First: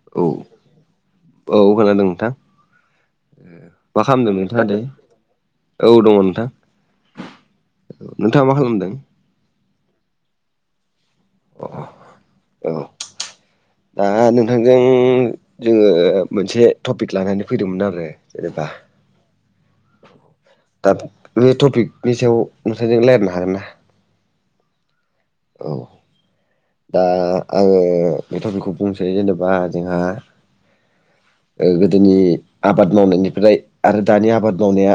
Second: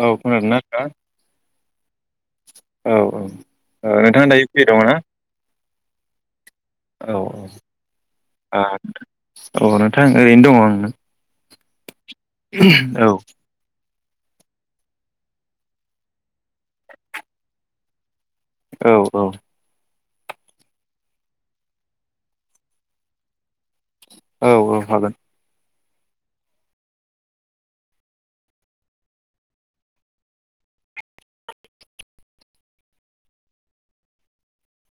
औ खोनादो ना नोंथां? औ खोनादों नोंथां औ औ ओ नोंथाङा दायो फ्रि दङ ना? औ दङ नोंथां। औ औ नोंथाङा मा आ खालामदों नोंथां औ नोंथां ओरैनो दङ आं औ दा नोंथांजों जोङो मोनसे टपिक लानानै फैदोंमोन आरो जेनेबा औ औ दा बे टपिकनि सायाव नोंथांजों लायरायनो हागोन ना? औ औ हागोन औ दा आङो बेथ'बेखौ बुंसै जेनेबा जोंहा ओ गोदोनि आबाद मावनायनिफ्राय आरो दानि आबाद मावनाया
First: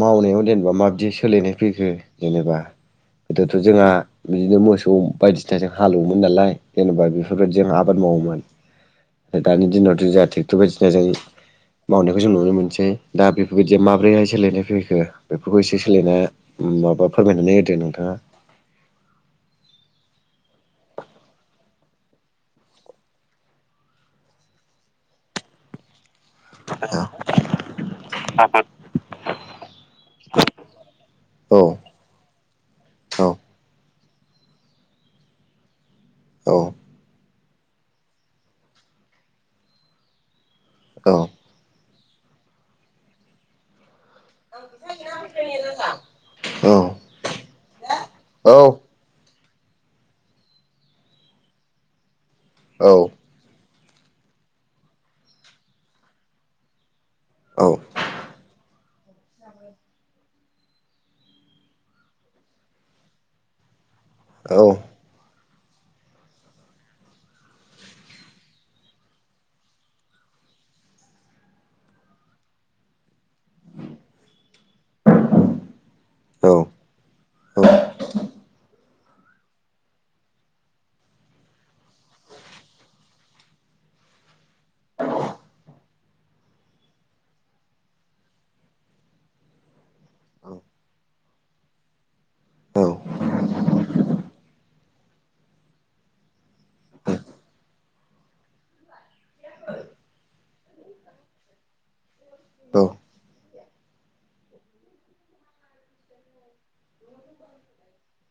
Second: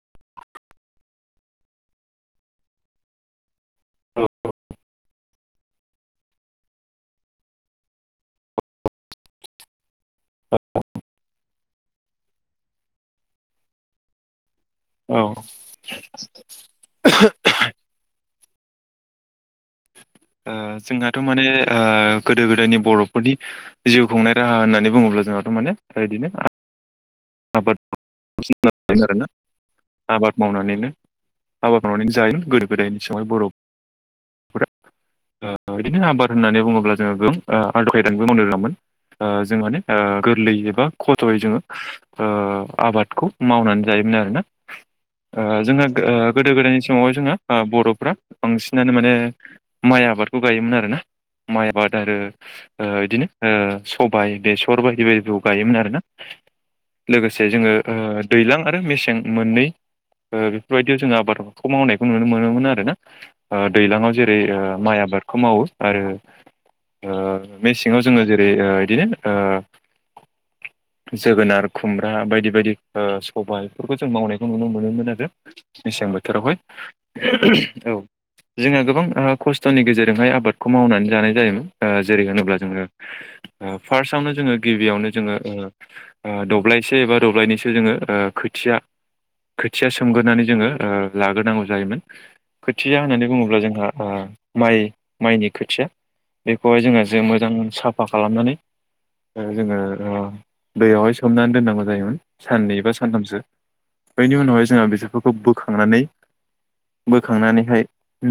मावनायाव जेनेबा माब्बदि सोलिनाय फैखो जेनेबा गोदोथ' जोंहा औ बिदिनो मोसौ बायदिसिनाजों हालेवोमोन नालाय जेनेबा बेफोरबायदि जों आबाद मावोमोन। ओ दानि दिनावथ' जोंहा टेक्टर बायदिसिनाजों मावनायखौ जों नुनो मोनसै दा बेफोरबायदिया माब्रैहाय सोलायनाय फैखो औ बेफोरखौ एसे सोलायना माबा फोरमायनानै होदो नोंथाङा। ओ जोंहाथ' माने ओ गोदो गोदायनि बर'फोरनि जिउ खुंनाय राहा होननानै बुङो। जोंहाथ' माने बेबायदिनो। [unintelligible] [unintelligible] आबाद मावनानैनो आबाद औ मावनानै जायो गोदो गोदायनि औ समाय बर' ओ बिदिनो आबाद औ होननानै बुङोब्ला जोङो गोम ओ आदब खायदानिबो मावनो रोङामोन ओ जों माने ओ गोरलै एबा औ खथ'यै जोङो ओ आबादखौ मावनानै जायोमोन आरोना? ओ जोंहा गो ओ गोदो गोदायनि समावहाय जोंहा ओ बर'फ्रा औ बांसिनानो माने माइ आबादखौ गायोमोन आरोना माइ आबाद आरो औ ओ इदिनो ओ सबाइ बेसर बायदि बायदिखौ गायोमोन आरोना? लोगोसे औ जोङो ओ दैज्लां आरो मेसें मोननै ओ बेफोरबायदियाव जोङो आबादखौ मावनायखौ नुनो मोनोमोन आरो ना ओ दैज्लांआव दै ओ माइ आबादखौ मावो। आरो ओ मेसेङाव जोङो जेरै ओ इदिनो ओ जोगोनार खुमब्रा बायदि बायदि ओ सबाय बेफोरखौ जों मावनायखौ नुनो मोनोमोन आरो मेसें बोथोरावहाय औ जोङो गोबां ओ खस्थ'नि गेजेरजोंहाय आबादखौ मावनानै जानाय जायोमोन ओ जेरै होनोब्ला जोङो ओ फार्स्टआवनो जोङो गिबियावनो जोङो ओ ओ दब्लायसो बा दब्लायनैसो जोङो ओ खोथिया खोथिया सोमगोरोनानै जोङो ओ लागोरनांगौ जायोमोन खोथिया होननानै बुङोब्ला जोंहा ओ माइ माइनि खोथिया बेखौहाय जोङो जे मोजां साफा खालामनानै ओ जोङो ओ दैयावहाय सोमनानै दोननांगौ जायोमोन साननै बा सानथामसो बेनि उनावहाय जोंहा बेसोरफोरखौ बोखांनानै बोखांनानैहाय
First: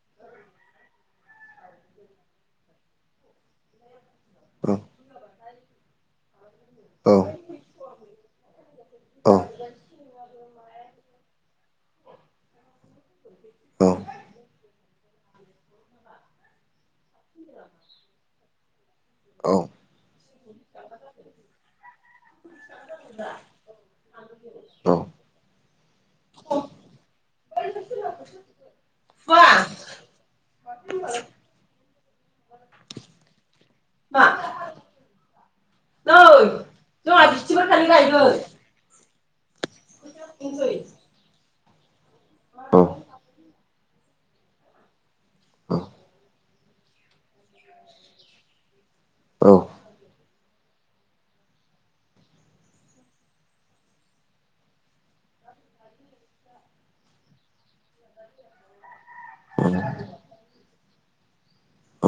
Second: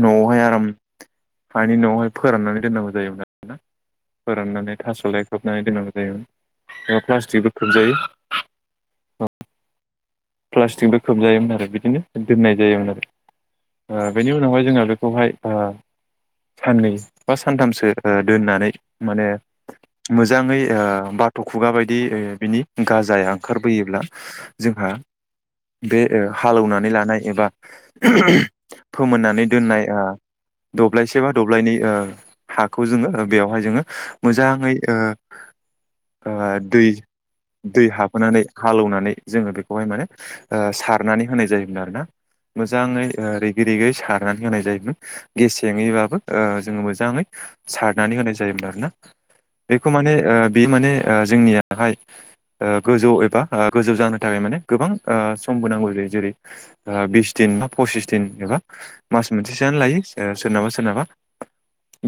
न'आवहाय आराम [unintelligible] हानि न'आवहाय फोराननानै दोननांगौ जायोमोन आरोना फोराननानै थास' लाय खोबनानै दोननांगौ जायोमोन बेयाव प्लास्टिकबो खोबजायो। औ प्लास्टिकबो खोबजायोमोन आरो बिदिनो दोननाय जायोमोन आरो। ओ बेनि उनावहाय जोंङो बेखौहाय ओ साननै बा सानथामसो ओ दोननानै माने औ मोजाङै ओ बाथ' खुगा बायदि ओ बिनि गाजाया ओंखारबोयोब्ला जोंहा बे हालौनानै लानाय एबा औ फोमोननानै दोननाय दब्लायसे बा दब्लायनै ओ हाखौ जोङो बेवहाय जोङो औ मोजाङै नै जोंहा बिस्थिबार खालि दै-दै गायगोन हाबफोनानै हालेवनानै जोङो बेखौहाय माने बुंसै सारनानै होनाय जायोमोन आरोना मोजाङै जोंहा रेगि रेगि सारनानै होनाय जायोमोन गेसेङैबाबो जोङो मोजाङै सारनानै होनाय जायोमोन आरोना। बेखौ माने ओ बे माने जोंनियाहाय गोजौ एबा गोजौ जानो थाखाय माने गोबां समबो नांगौ जायो जेरै बिस दिन बा पसिस दिन एबा मास मोनसेसोआनो लायो सोरनाबा सोरनाबा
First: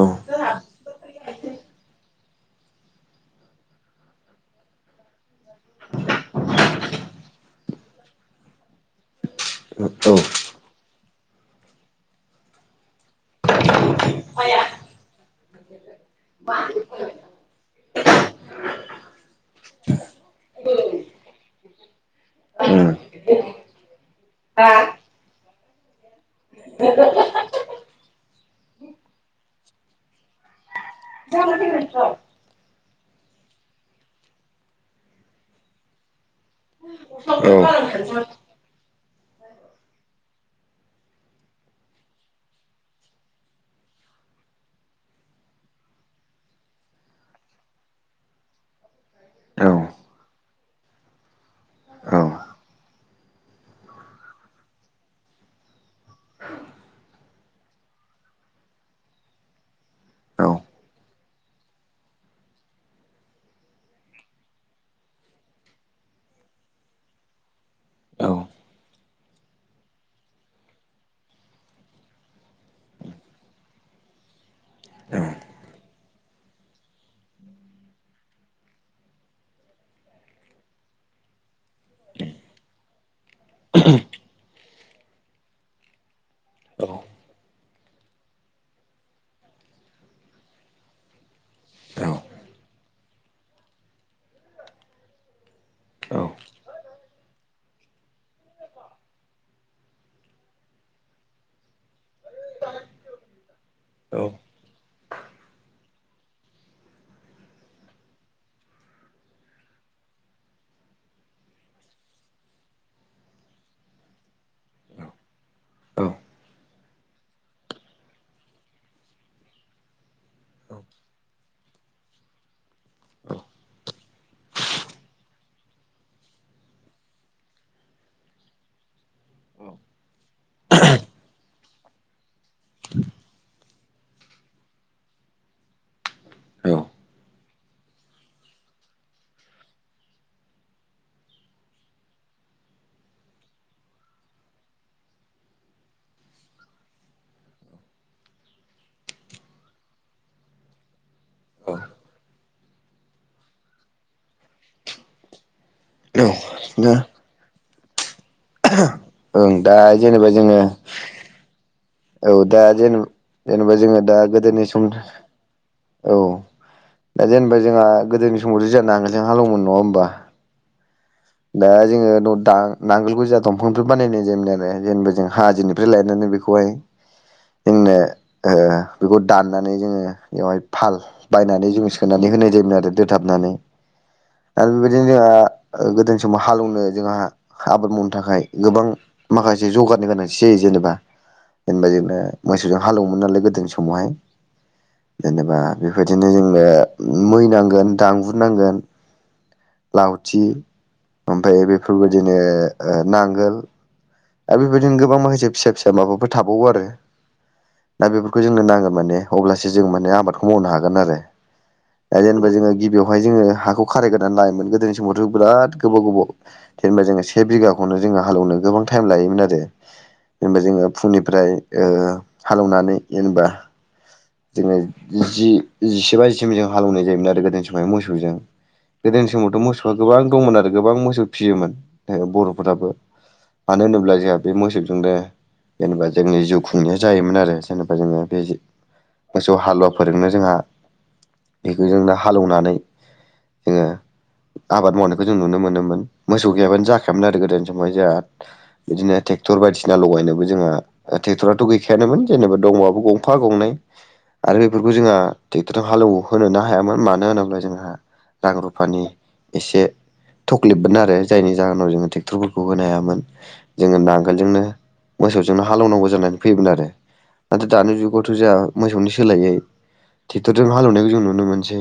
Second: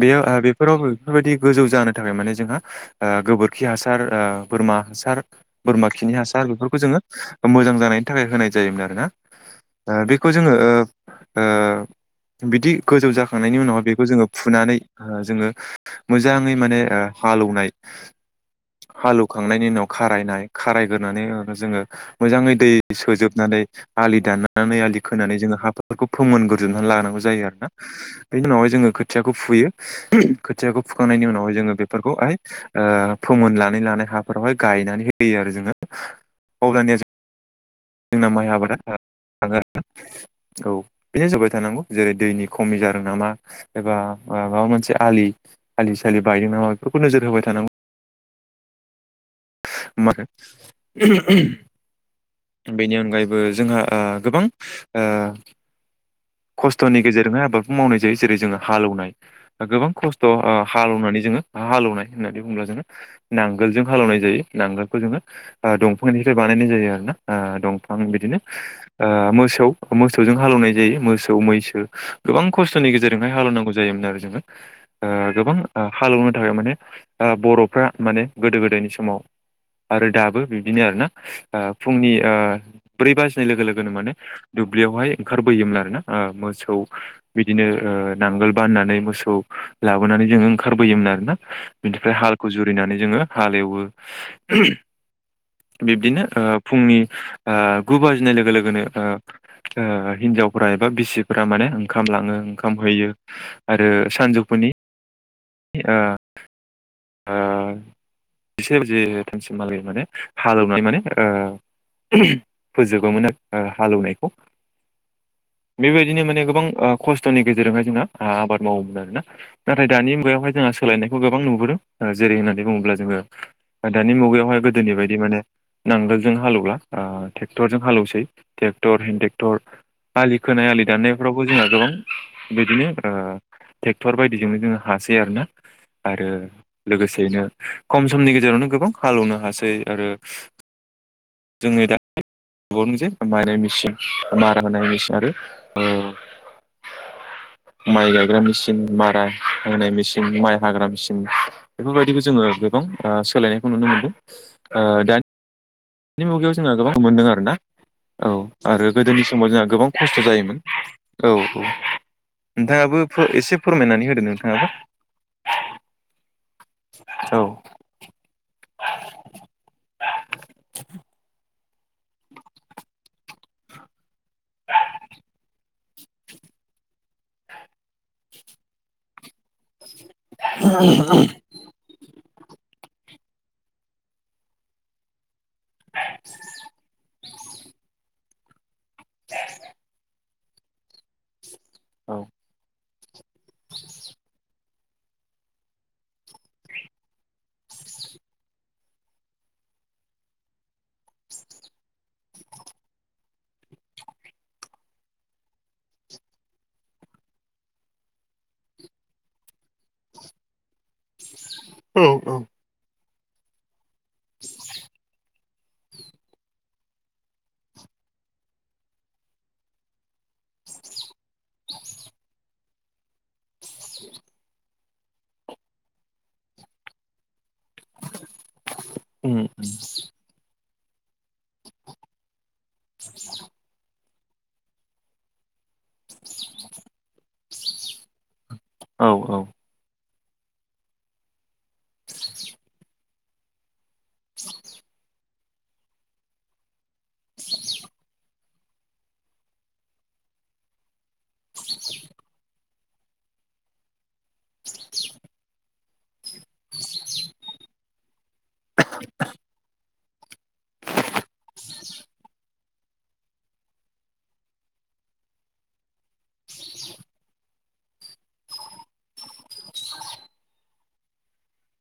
बेयो बेफोराव बेफोरबायदि गोजौ जानो थाखाय माने जोंहा गोबोरखि हासार बोरमा हासार बोरमा खिनि हासार बेफोरखौ जोङो मोजां जानायनि थाखाय होनाय जायोमोन आरो ना। बेखौ जोङो बिदि गोजौ जाखांनायनि उनाव बे जोङो माया फुनानै जोङो मोजाङै माने हालौनाय हालौखांनायनि उनाव खारायनाय खारायग्रोनानै उनाव जोङो मोजाङै दै सोजोबनानै आलि हा दाननानै आलि खोनानै जोङो बेखौ फोमोनग्रोजोबनानै लानांगौ जायो आरोना बेनि उनावहाय जोङो खोथियाखौ फुयो। खोथियाखौ फुखांनायनि उनावहाय जोंहाबो जोङो फैगोनथ' बेफोरखौहाय फोमोन नानै लानाय हाफोरावहाय गायनानै होयो आरो जोङो अब्लानिया जोङो नोंस्रावबो बानायखानोसै जोंना माइ आबादा थाङो आरोना औ बिनो सोबाय थानांगौ जेरै दैनि खमि जादों नामा एबा माबा मोनसे आलि आालिसाालि बायदों नामा बेफोरखौ नोजोर होबाय थानांगौ। [inaudible] [unintelligible] बेनि अनगायैबो। जोंहा गोबां खस्थ'नि गेजेरजोंहाय आबादखौ मावनाय जायो जेरै जोङो हालौवनाय गोबां खस्थ' हालौनानै जोङो हालेवनाय होननानै बुङोब्ला जोङो नांगोलजों हालौनाय जायो नांगोल खौ जोङो दंफांनिफ्राय बानायनाय जायो आरोना दंफां बिदिनो मोसौ मोसौजों हालौवनाय जायो मोसौ मैसो गोबां खस्थ'नि गेजेरजोंहाय हालौवनांगौ जायोमोन आरो गोबां हालेवनो थाखाय माने बर'फ्रा माने गोदो गोदायनि समाव आरो दाबो बिदिनो आरोना फुंनि ब्रै बाजि लोगो लोगोनो माने दुब्लियावहाय ओंखारबोयोमोन आरो ना मोसौ बिदिनो नांगोल बाननानै मोसौ लाबोनानै जोङो ओंखारबोयोमोन आरोना बिनिफ्राय हालखौ जुरिनानै जोङो हाल एवो बिब्दिनो फुंनि गु बाजिनाय लोगो लोगोनो हिनजावफ्रा एबा बिसिफ्रा माने ओंखाम लाङो ओंखाम हैयो। यो आरो सानजौफुनि ओ-ओ जिसे बाजिथामसिम मालाय माने हालेवनाय माने फोजोबोमोन हालेवनायखौ। [inaudible] बेबायदिनो माने गोबां खस्थ'नि गेजेरजोंहाय जोंना आबाद मावोमोन आरोना नाथाय दानि मुगायाव बेहाय जोंहा सोलायनायखौ गोबां नुबोदों जेरै होन्नानै बुङोब्ला जोङो दानि मुगायावहाय गोदोनि बायदि माने नांगोलजों हाले एवला ट्रेक्टरजों हालेवसै ट्रेक्टर हो ट्रेक्टर थ आलि खोनाय आलि दाननायफ्रावबो जोंना गोबां बिदिनो ट्रेक्टर बायदिजोंनो जोङो हासो आरोना आरो लोगोसेयैनो खम समनि गेजेरावनो गोबां हालेवनो हासै आरो [inaudible] जोङो दा [unintelligible] ओ माइ गायग्रा मेसिन मारा होनाय मेसिन माइ हाग्रा मेसिन बेफोरबायदिखौ जोङो गोबां सोलायनायखौ नुनो मोनदों। ओ दानि मुगायाव जोंहा गोबां मोनदों आरोना? औ आरो गोदोनि समाव ओं जोंहा दा गोबां खस्थ' जेनेबा जायोमोन जोङो औ औ दा जेन नोंथाङाबो एसे जेनेबा जोङो फोरमायनानै दा होदो गोदोनि नोंथाङाबो। सम औ दा औ जेनेबा जोंहा गोदोनि समावथ' जोंहा नांगोलजों हालौवोमोन नङा होमबा? दा जोङो द दा नांगोलखौ जोहा दंफांनिफ्राय बानायनाय जायोमोन आरो जेनेबा जों हाजोनिफ्राय लायनानै बेखौहाय जोंनो ओ बेखौ दाननानै जोङो बेवहाय फाल बायनानै जों सोना नै होनाय जायोमोन आरो दोथाबनानै‌ आरो बेबायदिनो जोंहा ओ गोदोनि समाव हालेवनो जोंहा आबाद मावनो थाखाय गोबां माखासे जगारनि गोनांथि जायो जेनेबा। जेनेबा औ इदिनो मोसौजों हालेवोमोन नालाय गोदोनि समावहाय? जेनेबा बेबायदिनो जोंनो मै नांगोन, दांगुर नांगोन लावथि ओमफ्राय बेफोरबायदिनो ओ नांगोल आरो बेबायदिनो गोबां माखासे फिसा फिसा माबाफोर थाबावो आरो। दा बेफोरखौ जोंनो नांगोन माने अब्लासो जों माने आबादखौ मावनो हागोन आरो औ दा औ जेनेबा जोङो गिबियाव हाय जोङो हाखौ खारायग्रोननानै लायोमोन। गोदोनि समावथ' बिराद गोबाव गोबाव जेनेबा जों से बिघाखौनो जों जोंहा हालौवनो गोबां टाइम लायोमोन आरो। जेनेबा जोङो फुंनिफ्राय ओ हालेवनानै जेनेबा जोङो जि जिसे बाजिसिम जों हालौवनाय जायोमोन आरो गोदोनि स माव मोसौजों गोदोनि उम उम समावथ' मोसौआ गोबां दंमोन आरो गोबां मोसौ फिसियोमोन बर' [inaudible] होनोब्ला जोंहा बे मोसौजोंनो जेनेबा जोंनि जिउ खुंनाया जायोमोन आरो जेनेबा जोङो बे औ औ मोसौ हालुवा फोरजोंनो जोंहा बेखौ जेनेबा हालेवनानै जोङो आबाद मावनायखौ जों नुनो मोनोमोन मोसौ गैयाबानो जाखायामोन आरो गोदोनि समावहाय जोंहा। बिदिनो ट्रेक्टर बायदिसिना लगायनोबो जोंहा ट्रेक्ट'राथ' गैखायानोमोन जेनेबा दंबाबो गंफा गंनै। आरो बेफोरखौ जोंहा ट्रेक्टरजों हालौ एवहोनो हायामोन मानो होनोब्ला जोंहा रां रुफानि एसे थक्लिबमोन आरो जायनि जाहोनाव जोङो ट्रेक्टरफोरखौ होनो हायामोन। जोङो नांगोलजोंनो मोसौजोंनो हालौनांगौ जानानै फैयोमोन आरो। नाथाय दानि जुगावथ' जोंहा मोसौनि सोलायै ट्रेक्टरजों हालेवनायखौ जों नुनो मोनसै।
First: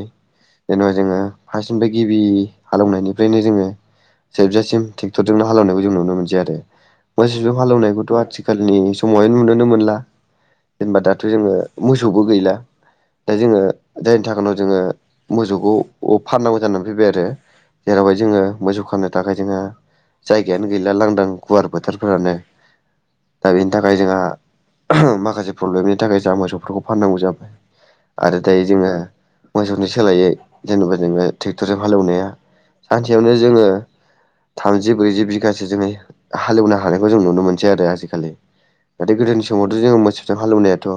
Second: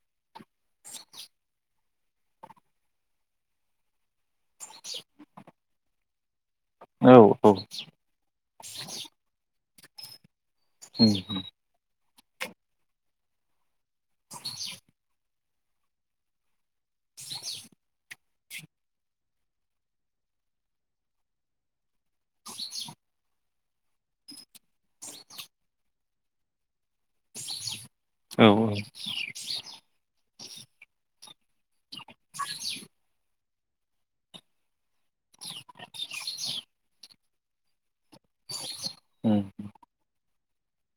जेन'बा जोङो फासनिफ्राय गिबि हालेवनायनिफ्रायनो जोङो जोबजासिम ट्रेक्टरजोंनो हालेनायखौ जों नुनो मोनसै आरो। औ मोसौजों हालेवनायखौथ' आथिखालनि समावहाय नुनोनो मोनला। जेनेबा उम दाथ' उम जोङो मोसौबो गैला दा जोङो जायनि थाखायनो जोङो मोसौखौ फाननांगौ जानानै फैबाय आरो। जेरावहाय जोङो मोसौ खानो थाखाय जोंहा जायगायानो गैला लांदां गुवार फोथरफोरानोक्षदा बेनि थाखाय जोंहा माखासे प्रब्लेमनि थाखाय जा मोसौफोरखौ फाननांगौ जाबाय। आरो औ उम औ दायो जोङो मोसौनि सोलायै जेनेबा जोङो ट्रेक्टरजों हालेवनाया सानसेयावनो जोङो थामजि ब्रैजि बिगासो जोङो हालेवनो हानायखौ जों नुनो मोनसै आरो आजि खालि। नाथाय गोदोनि समावथ' जोङो मोसौ जों हालौनायाथ'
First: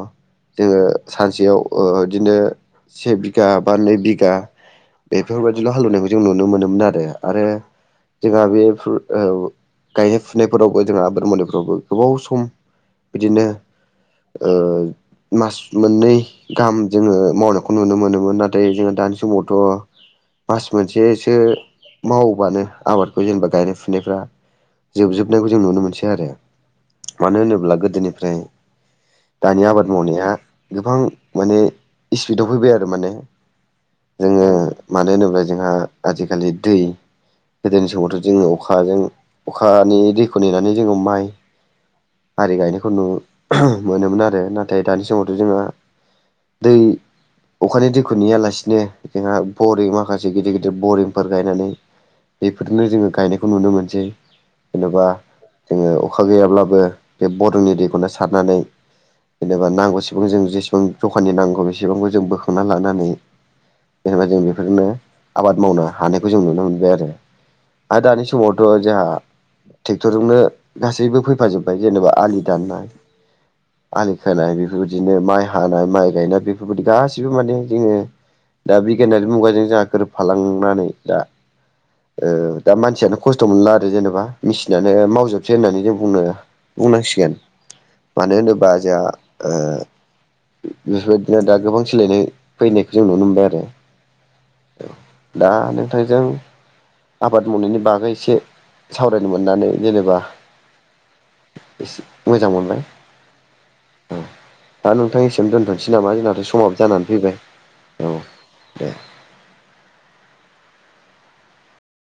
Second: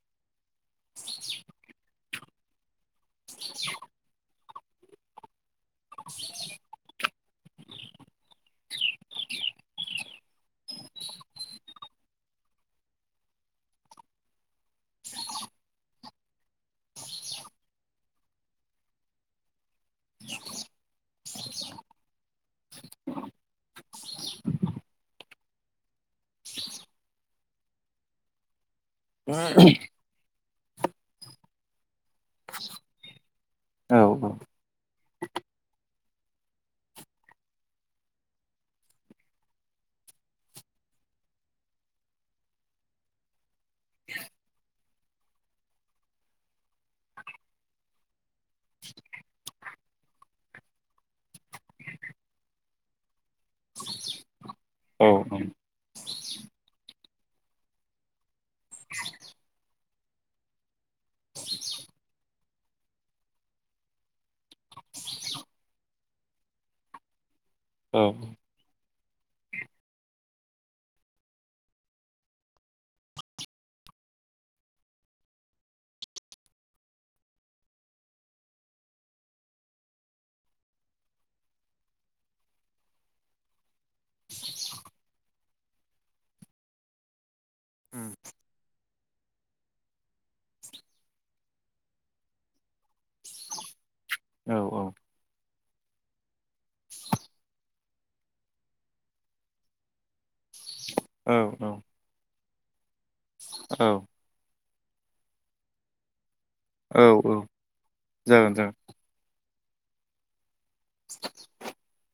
जोङो सानसेयाव ओ बिदिनो से बिघा बा नै बिघा बेफोरबायदिल' हालौवनायखौ जों नुनो मोनोमोन आरो आरो जोंहा बे फो औ। गायनाय फुनायफोरावबो जोंहा आबाद मलिफोरावबो गोबाव सम बिदिनो ओं मास मोननै गाहाम जोङो मावनायखौ नुनो मोनोमोन नाथाय जोङो दानि समावथ' मास मोनसेसो मावोबानो आबादखौ जेनेबा गायनाय फुनायफ्रा जोबजोबनायखौ जों नुनो मोनसै आरो मानो होनोब्ला गोदोनिफ्राय दानि आबाद मावनाया गोबां माने स्पिडाव फैबाय आरो माने जोङो मानो होनोब्ला जोंहा आजिखालि दै गोदोनि समावथ' जोङो अखाजों अखानि दैखौ नेनानै जोङो माइ आरि गायनायखौ नुमोनोमोन आरो नाथाय दानि समावथ' जोंहा दै अखानि दैखौ नेयालासिनो जोंहा बरिं माखासे गिदिर गिदिर बरिंफोर गायनानै बेफोरनो जोङो गायनायखौ नुनो मोनसै जेन'बा जोङो अखा गैयाब्लाबो बे बरिंनि दैखौनो सारनानै जेनेबा नांगौसिम जों जेसेबां जखानि नांगौ इसेबांखौ जों बोखांना लानानै जेनबा जों बेफोरनो आबाद मावनो हानायखौ जों नुनो मोनबाय आरो हा दानि समावथ जोंहा ट्रेक्टरजोंनो गासैबो फैफाजोबबाय जेनेबा आलि दाननाय आलि खोनाय बेफोरबायदिनो माइ हानाय माइ गायनाय बेफोरबायदि गासिबो माने जोङो दा बिगियानारि मुगाजों जोंहा गोरोबफालांनानै दा ओ दा मानसियानो खस्थ' मोनला आरो। आरो जेनेबा मेसिनानो मावजोबसै होननानै जों बुंनो बुंनांसिगोन। मानो होनोबा जोंहा ओ बेफोरबादिनो दानि जुगाव सोलायनाय फैनायखौ जों नुनो मोनबाय आरो औ औ दा नोंथांजों आबाद मावनायनि बागै एसे सावरायनो मोननानै जेनेबा औ औ एसे मोजां मोनबाय औ दा नोंथां एसेयावनो दोनथनोसै नामा जोंना सम समाबो औ जानानै फैबाय औ औ जागोन जागोन दे [inaudible]